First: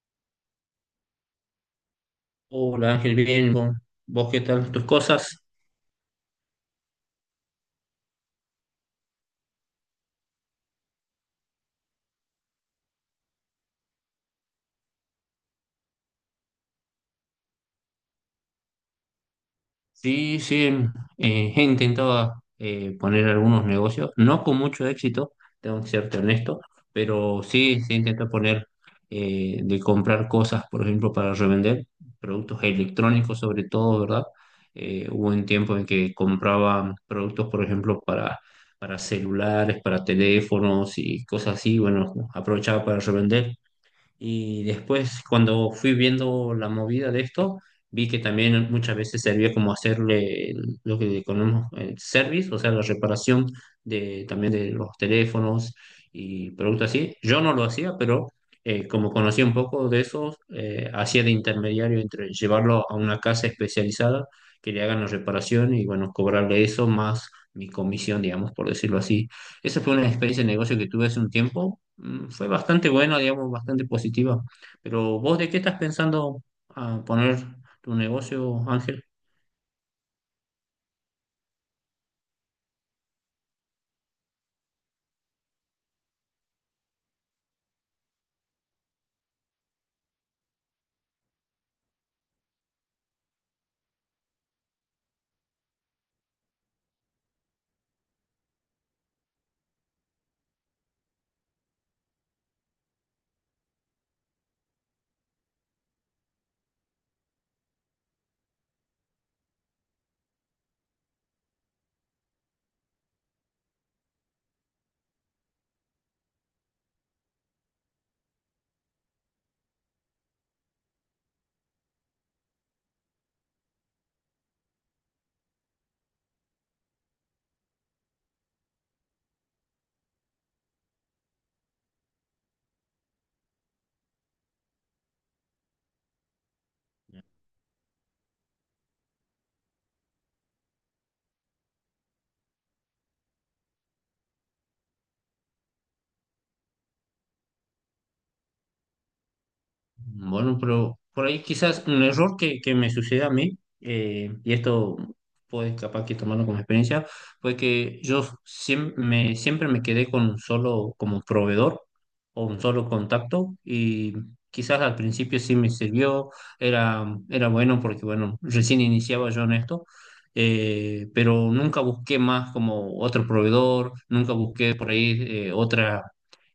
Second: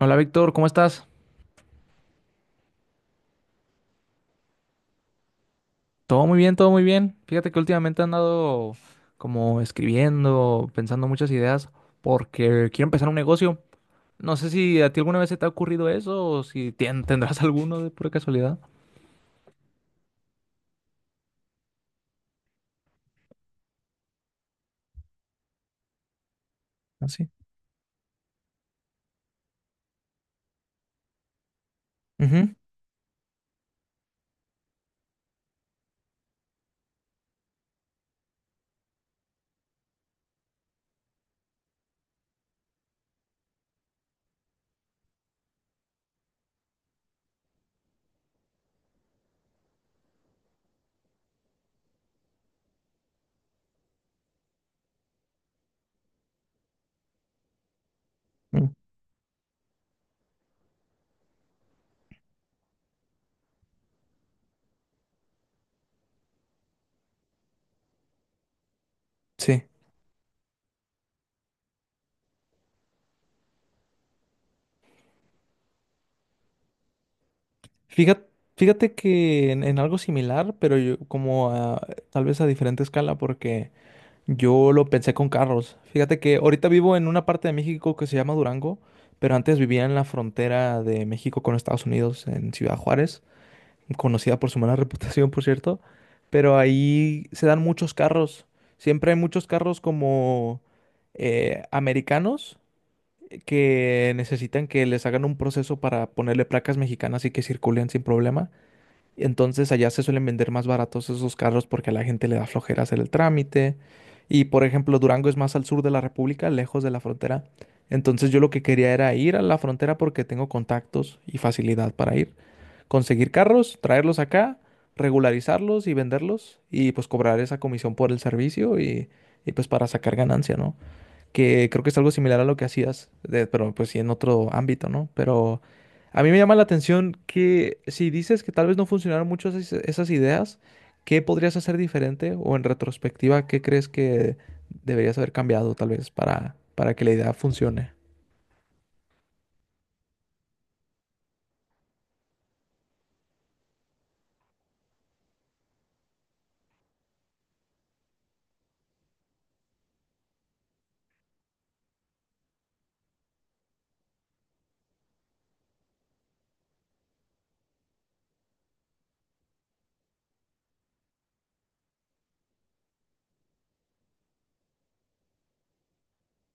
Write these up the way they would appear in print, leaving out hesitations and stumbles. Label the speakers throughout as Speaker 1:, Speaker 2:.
Speaker 1: Hola Víctor, ¿cómo estás?
Speaker 2: Hola Ángel, bien, ¿vos qué tal? ¿Tus cosas?
Speaker 1: Todo muy bien, todo muy bien. Fíjate que últimamente he andado como escribiendo, pensando muchas ideas porque quiero empezar un negocio. No sé si a ti alguna vez se te ha ocurrido eso o si tendrás alguno de pura casualidad.
Speaker 2: Sí, sí, he intentado poner algunos negocios, no con mucho éxito, tengo que serte honesto,
Speaker 1: Ah, sí.
Speaker 2: pero sí, sí intento poner de comprar cosas, por ejemplo, para revender,
Speaker 1: Ujú.
Speaker 2: productos electrónicos sobre todo, ¿verdad? Hubo un tiempo en que compraba productos, por ejemplo, para celulares, para teléfonos y cosas así. Bueno, aprovechaba para revender. Y después, cuando fui viendo la movida de esto, vi que también muchas veces servía como hacerle lo que conocemos el service, o sea, la reparación de, también, de los teléfonos y productos así. Yo no lo hacía, pero
Speaker 1: Mm.
Speaker 2: como conocía un poco de eso, hacía de intermediario entre llevarlo a una casa especializada que le hagan la reparación y, bueno, cobrarle eso más mi comisión, digamos, por decirlo así.
Speaker 1: Sí.
Speaker 2: Esa fue una experiencia de negocio que tuve hace un tiempo. Fue bastante buena, digamos, bastante positiva. Pero vos, ¿de qué estás pensando a poner tu
Speaker 1: Fíjate,
Speaker 2: negocio,
Speaker 1: fíjate
Speaker 2: Ángel?
Speaker 1: que en algo similar, pero yo como tal vez a diferente escala, porque yo lo pensé con carros. Fíjate que ahorita vivo en una parte de México que se llama Durango, pero antes vivía en la frontera de México con Estados Unidos, en Ciudad Juárez, conocida por su mala reputación, por cierto. Pero ahí se dan muchos carros. Siempre hay muchos carros como americanos que necesitan que les hagan un proceso para ponerle placas mexicanas y que circulen sin problema. Entonces allá se suelen vender más baratos esos carros porque a la gente le da flojera hacer el trámite. Y por ejemplo, Durango es más al sur de la República, lejos de la frontera. Entonces yo lo que quería era ir a la frontera porque tengo contactos y facilidad para ir. Conseguir carros, traerlos acá, regularizarlos y venderlos y pues cobrar esa comisión por el servicio y pues para sacar ganancia, ¿no? Que creo que es algo similar a lo que hacías, pero pues sí en otro ámbito, ¿no? Pero a mí me llama la atención que si dices que tal vez no funcionaron mucho esas ideas, ¿qué podrías hacer diferente? O en retrospectiva, ¿qué crees que deberías haber cambiado tal vez para que la idea funcione?
Speaker 2: Bueno, pero por ahí quizás un error que me sucede a mí, y esto puedes capaz que tomarlo como experiencia, fue que yo siempre me quedé con un solo como proveedor o un solo contacto y quizás al principio sí me sirvió, era bueno porque bueno, recién iniciaba yo en esto, pero nunca busqué más como otro proveedor, nunca busqué por ahí otra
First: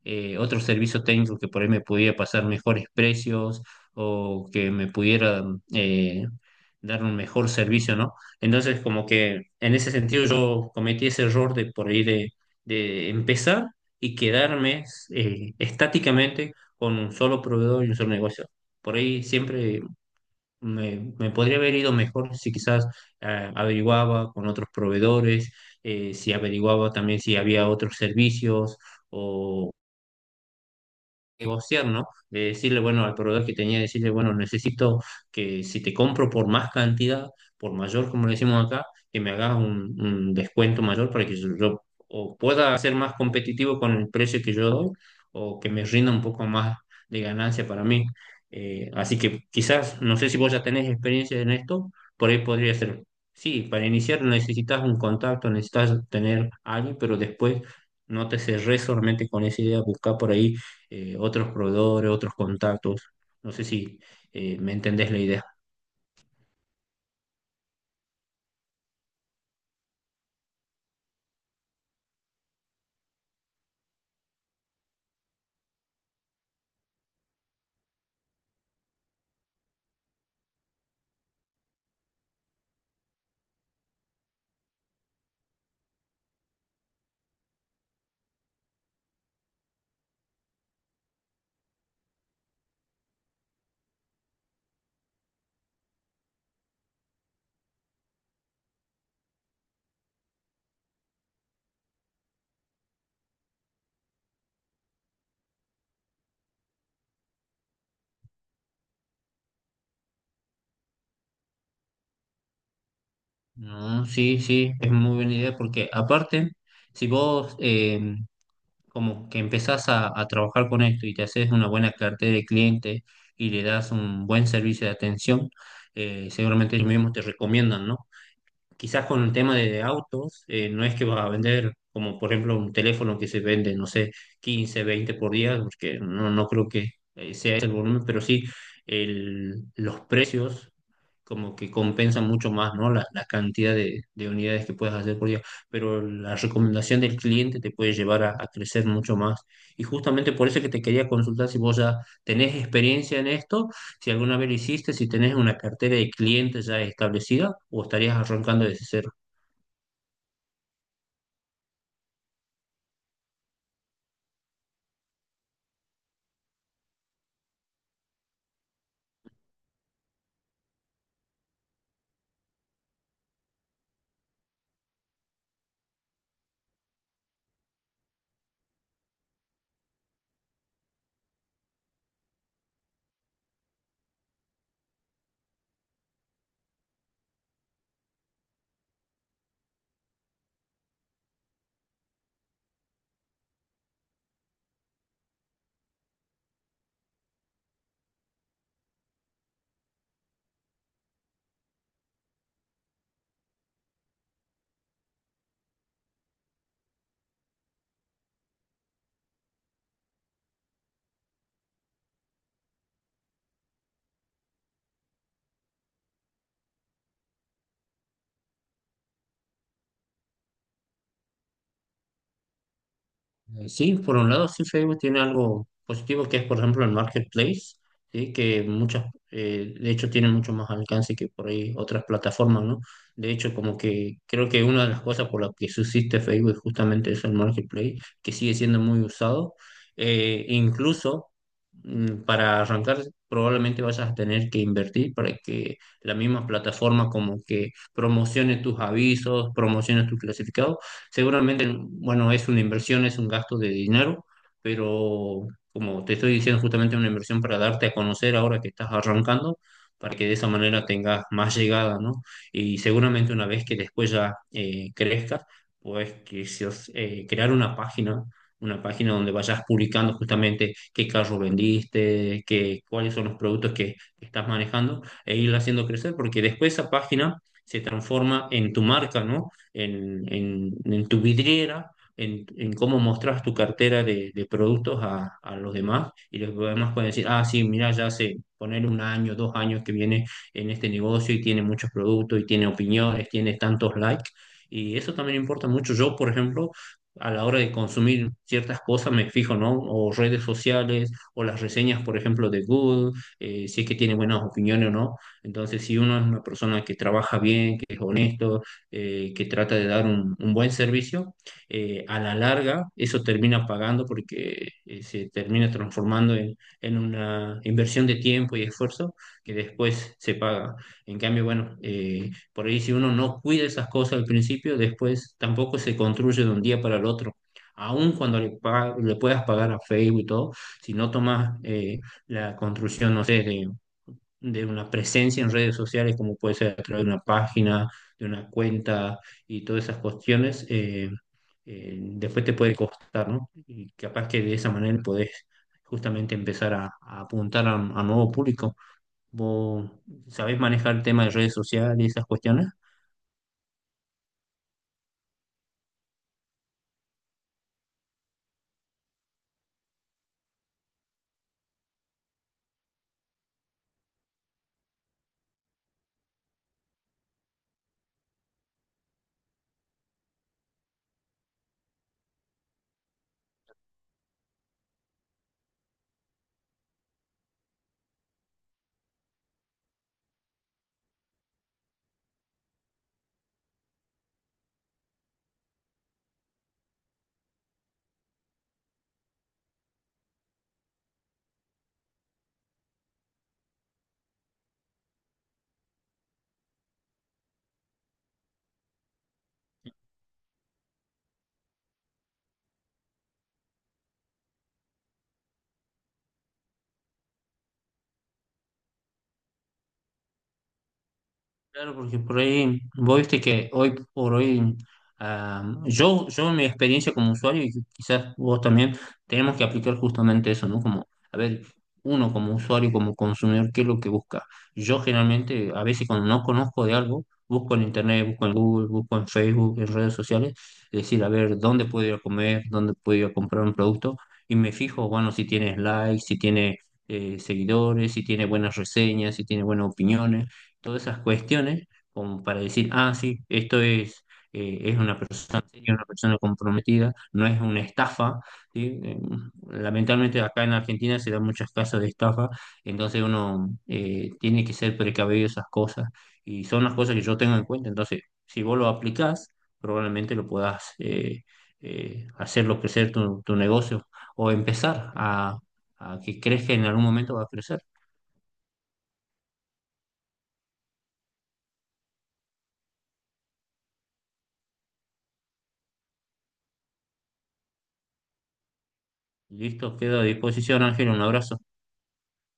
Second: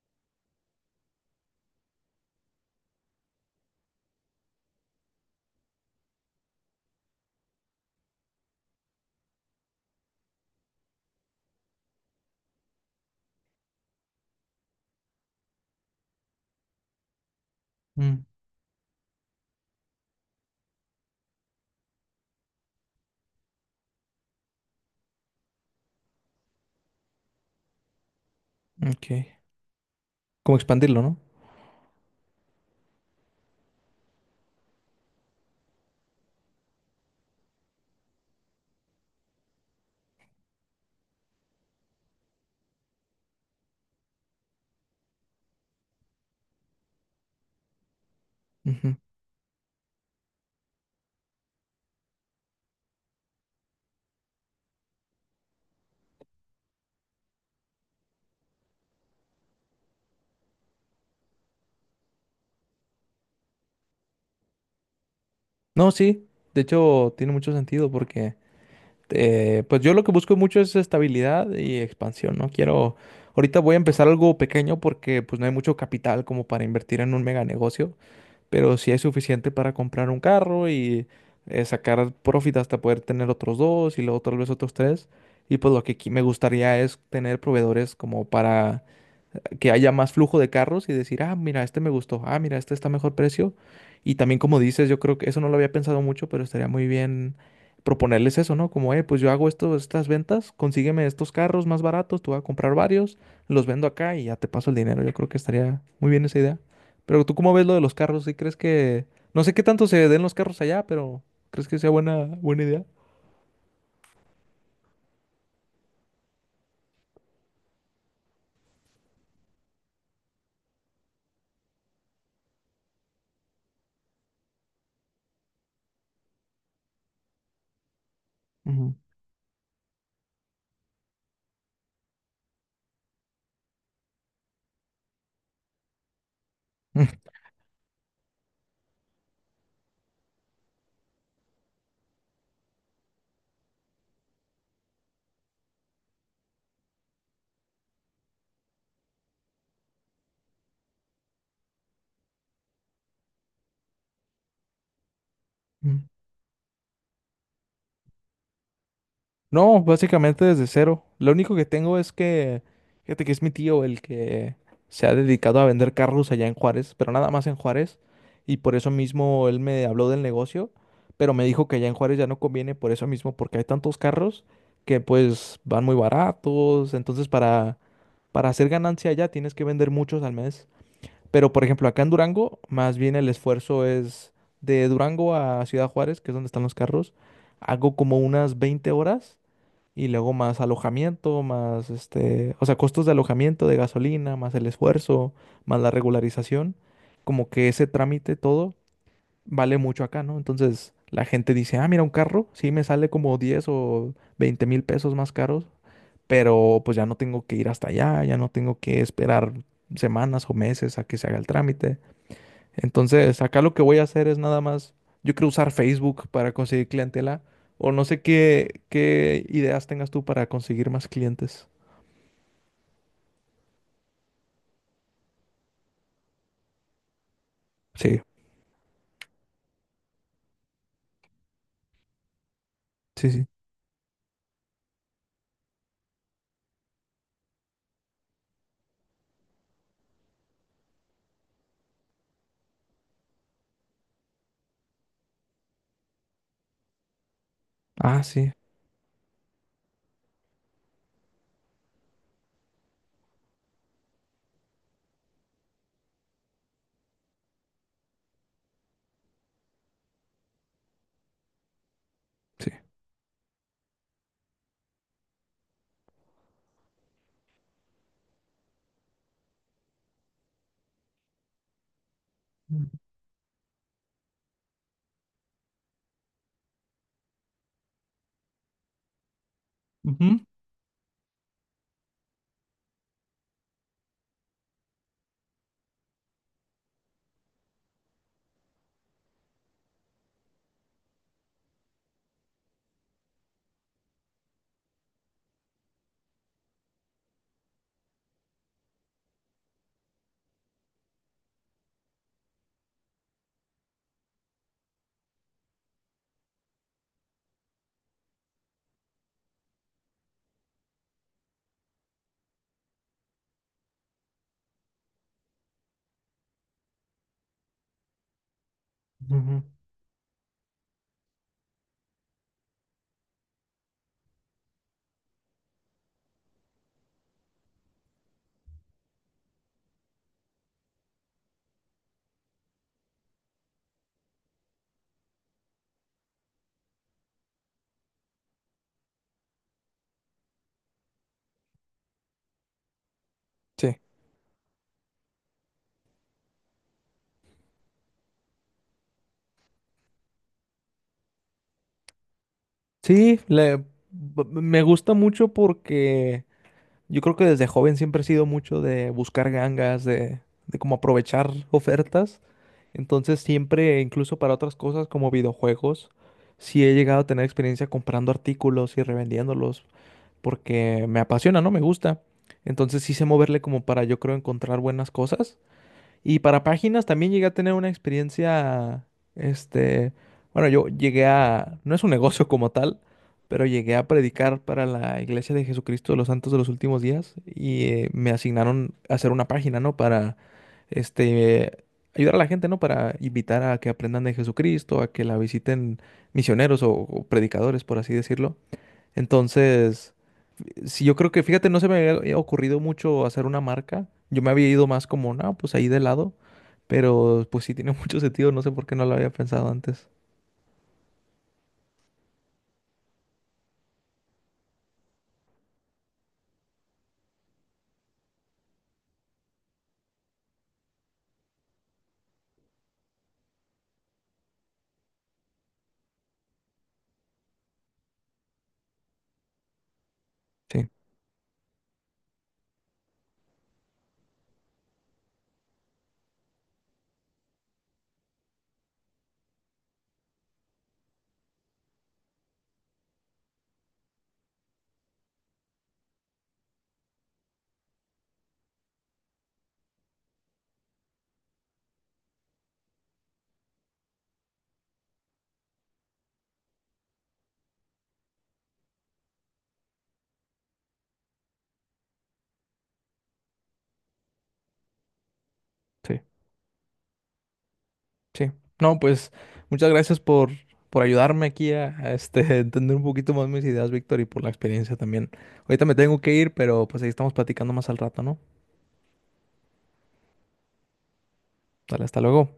Speaker 2: otro servicio técnico que por ahí me pudiera pasar mejores precios o que me pudiera eh, dar un mejor servicio, ¿no? Entonces, como que en ese sentido yo cometí ese error de por ahí de empezar y quedarme estáticamente con un solo proveedor y un solo
Speaker 1: Mm.
Speaker 2: negocio. Por ahí siempre me podría haber ido mejor si quizás averiguaba con otros proveedores, si averiguaba también si había otros servicios.
Speaker 1: Ok. Como expandirlo, ¿no?
Speaker 2: Negociar, ¿no? De decirle, bueno, al proveedor que tenía, decirle, bueno, necesito que si te compro por más cantidad, por mayor, como le decimos acá, que me hagas un descuento mayor para que yo o pueda ser más competitivo con el precio que yo doy o que me rinda un poco más de ganancia para mí.
Speaker 1: Ujú.
Speaker 2: Así que quizás, no sé si vos ya tenés experiencia en esto, por ahí podría ser. Sí, para iniciar necesitas un contacto, necesitas tener a alguien, pero después no te cerrés solamente con esa idea, buscar por ahí otros proveedores, otros contactos. No sé si me entendés la idea.
Speaker 1: No, sí. De hecho, tiene mucho sentido porque pues yo lo que busco mucho es estabilidad y expansión, ¿no? Quiero, ahorita voy a empezar algo pequeño porque pues no hay mucho capital como para invertir en un mega negocio, pero sí hay suficiente para comprar un carro y sacar profit hasta poder tener otros dos y luego tal vez otros tres. Y pues lo que aquí me gustaría es tener proveedores como para que haya más flujo de carros y decir, ah, mira, este me gustó, ah, mira, este está a mejor precio. Y también como dices, yo creo que eso no lo había pensado mucho, pero estaría muy bien proponerles eso, ¿no? Como, pues yo hago esto, estas ventas, consígueme estos carros más baratos, tú vas a comprar varios, los vendo acá y ya te paso el dinero. Yo creo que estaría muy bien esa idea. Pero tú cómo ves lo de los carros, ¿sí crees que... no sé qué tanto se den los carros allá, pero ¿crees que sea buena, buena idea?
Speaker 2: No, sí, sí, es muy buena idea porque aparte, si vos como que empezás a trabajar con esto y te haces una buena cartera de clientes y le das un buen servicio de atención, seguramente ellos mismos te recomiendan, ¿no?
Speaker 1: Ujú.
Speaker 2: Quizás con el tema de autos, no es que vas a vender como por ejemplo un teléfono que se vende, no sé, 15, 20 por día, porque no, no creo que sea ese el volumen, pero sí los precios como que compensan mucho más, ¿no? La cantidad de unidades que puedes hacer por día, pero la recomendación del cliente te puede llevar a crecer mucho más. Y justamente por eso es que te quería consultar si vos ya tenés experiencia en esto, si alguna vez lo hiciste, si tenés una cartera de clientes ya establecida o estarías arrancando desde cero.
Speaker 1: No, básicamente desde cero. Lo único que tengo es que, fíjate que es mi tío el que se ha dedicado a vender carros allá en Juárez, pero nada más en Juárez. Y por eso mismo él me habló del negocio, pero me dijo que allá en Juárez ya no conviene por eso mismo, porque hay tantos carros que pues van muy baratos. Entonces para hacer ganancia allá tienes que vender muchos al mes. Pero por ejemplo acá en Durango, más bien el esfuerzo es de Durango a Ciudad Juárez, que es donde están los carros, hago como unas 20 horas y luego más alojamiento, más este, o sea, costos de alojamiento, de gasolina, más el esfuerzo, más la regularización. Como que ese trámite todo vale mucho acá, ¿no? Entonces la gente dice, ah, mira, un carro, sí me sale como 10 o 20.000 pesos más caros, pero pues ya no tengo que ir hasta allá, ya no tengo que esperar semanas o meses a que se haga el trámite. Entonces, acá lo que voy a hacer es nada más, yo quiero usar Facebook para conseguir clientela, o no sé qué, qué ideas tengas tú para conseguir más clientes.
Speaker 2: Sí, por un lado, sí, Facebook tiene algo positivo que es, por ejemplo, el marketplace,
Speaker 1: Sí,
Speaker 2: ¿sí? Que muchas, de hecho, tiene mucho más alcance que por ahí otras plataformas, ¿no?
Speaker 1: sí,
Speaker 2: De
Speaker 1: sí.
Speaker 2: hecho, como que creo que una de las cosas por las que subsiste Facebook es justamente eso, el marketplace, que sigue siendo muy usado. Incluso para arrancar, probablemente vayas a tener que invertir para que la misma plataforma como que
Speaker 1: Ah, sí,
Speaker 2: promocione tus avisos, promocione tus clasificados. Seguramente, bueno, es una inversión, es un gasto de dinero, pero como te estoy diciendo, justamente una inversión para darte a conocer ahora que estás arrancando, para que de esa manera tengas más llegada, ¿no?
Speaker 1: sí.
Speaker 2: Y seguramente una vez que después ya crezcas, pues que si os- crear una página donde vayas publicando justamente qué carro vendiste, cuáles son los productos que estás manejando e ir haciendo crecer, porque después esa página se transforma en tu marca, ¿no?
Speaker 1: Ujú.
Speaker 2: En tu vidriera, en cómo mostras tu cartera de productos a los demás y los demás pueden decir, ah, sí, mira, ya hace poner un año, dos años que viene en este negocio y tiene muchos productos y tiene opiniones, tiene tantos likes. Y eso también importa mucho. Yo, por ejemplo, a la hora de consumir ciertas cosas me fijo, ¿no? O redes sociales, o las reseñas, por ejemplo, de Google, si es que tiene buenas opiniones o no. Entonces, si uno es una persona que trabaja bien, que es honesto, que trata de dar un buen servicio, a la larga eso termina pagando porque se termina transformando en una inversión de tiempo y esfuerzo que
Speaker 1: Ujú.
Speaker 2: después se paga. En cambio, bueno, por ahí si uno no cuida esas cosas al principio, después tampoco se construye de un día para el otro. Aun cuando le puedas pagar a Facebook y todo, si no tomas la construcción, no sé, de una presencia en redes sociales, como puede ser a través de una página, de una cuenta y todas esas cuestiones, después te puede costar, ¿no? Y
Speaker 1: Sí.
Speaker 2: capaz que de esa manera podés justamente empezar a apuntar a un a nuevo público. ¿Vos sabés manejar el tema de redes sociales y esas cuestiones?
Speaker 1: Sí, me gusta mucho porque yo creo que desde joven siempre he sido mucho de buscar gangas, de cómo aprovechar ofertas. Entonces siempre, incluso para otras cosas como videojuegos, sí he llegado a tener experiencia comprando artículos y revendiéndolos porque me apasiona, ¿no? Me gusta. Entonces sí sé moverle como para yo creo encontrar buenas cosas. Y para páginas también llegué a tener una experiencia, este, bueno, yo llegué a, no es un negocio como tal, pero llegué a predicar para la Iglesia de Jesucristo de los Santos de los Últimos Días y me asignaron a hacer una página, ¿no? Para, este, ayudar a la gente, ¿no? Para invitar a que aprendan de Jesucristo, a que la visiten misioneros o predicadores, por así decirlo. Entonces, si yo creo que, fíjate, no se me había ocurrido mucho hacer una marca. Yo me había ido más como, no, pues ahí de lado. Pero pues sí tiene mucho sentido, no sé por qué no lo había pensado antes.
Speaker 2: Claro, porque por ahí, vos viste que hoy por hoy, ah, yo en mi experiencia como usuario, y quizás vos también, tenemos que aplicar justamente eso, ¿no? Como, a ver, uno como usuario, como consumidor, ¿qué es lo que busca? Yo generalmente, a veces cuando no conozco de algo, busco en internet, busco en Google, busco en Facebook, en redes sociales,
Speaker 1: Sí,
Speaker 2: es decir, a ver, ¿dónde puedo ir a comer? ¿Dónde puedo ir a comprar un producto? Y me fijo, bueno, si tiene likes, si tiene seguidores, si tiene buenas reseñas, si tiene buenas opiniones, todas esas cuestiones, como para decir, ah, sí, esto es una persona seria, una persona comprometida, no es una estafa, ¿sí? Lamentablemente acá en Argentina se dan muchos casos de estafa, entonces uno tiene que ser precavido de esas cosas y son las cosas que yo tengo en cuenta. Entonces, si vos lo aplicás, probablemente lo puedas hacerlo crecer tu negocio o empezar a
Speaker 1: sí,
Speaker 2: que crezca. En algún momento va a crecer.
Speaker 1: sí. No, pues muchas gracias por ayudarme aquí a, este, entender un poquito más mis ideas, Víctor, y por la experiencia también. Ahorita me tengo que ir, pero pues ahí estamos platicando más al rato, ¿no?
Speaker 2: Listo, quedo a disposición, Ángel, un abrazo.
Speaker 1: Dale, hasta luego.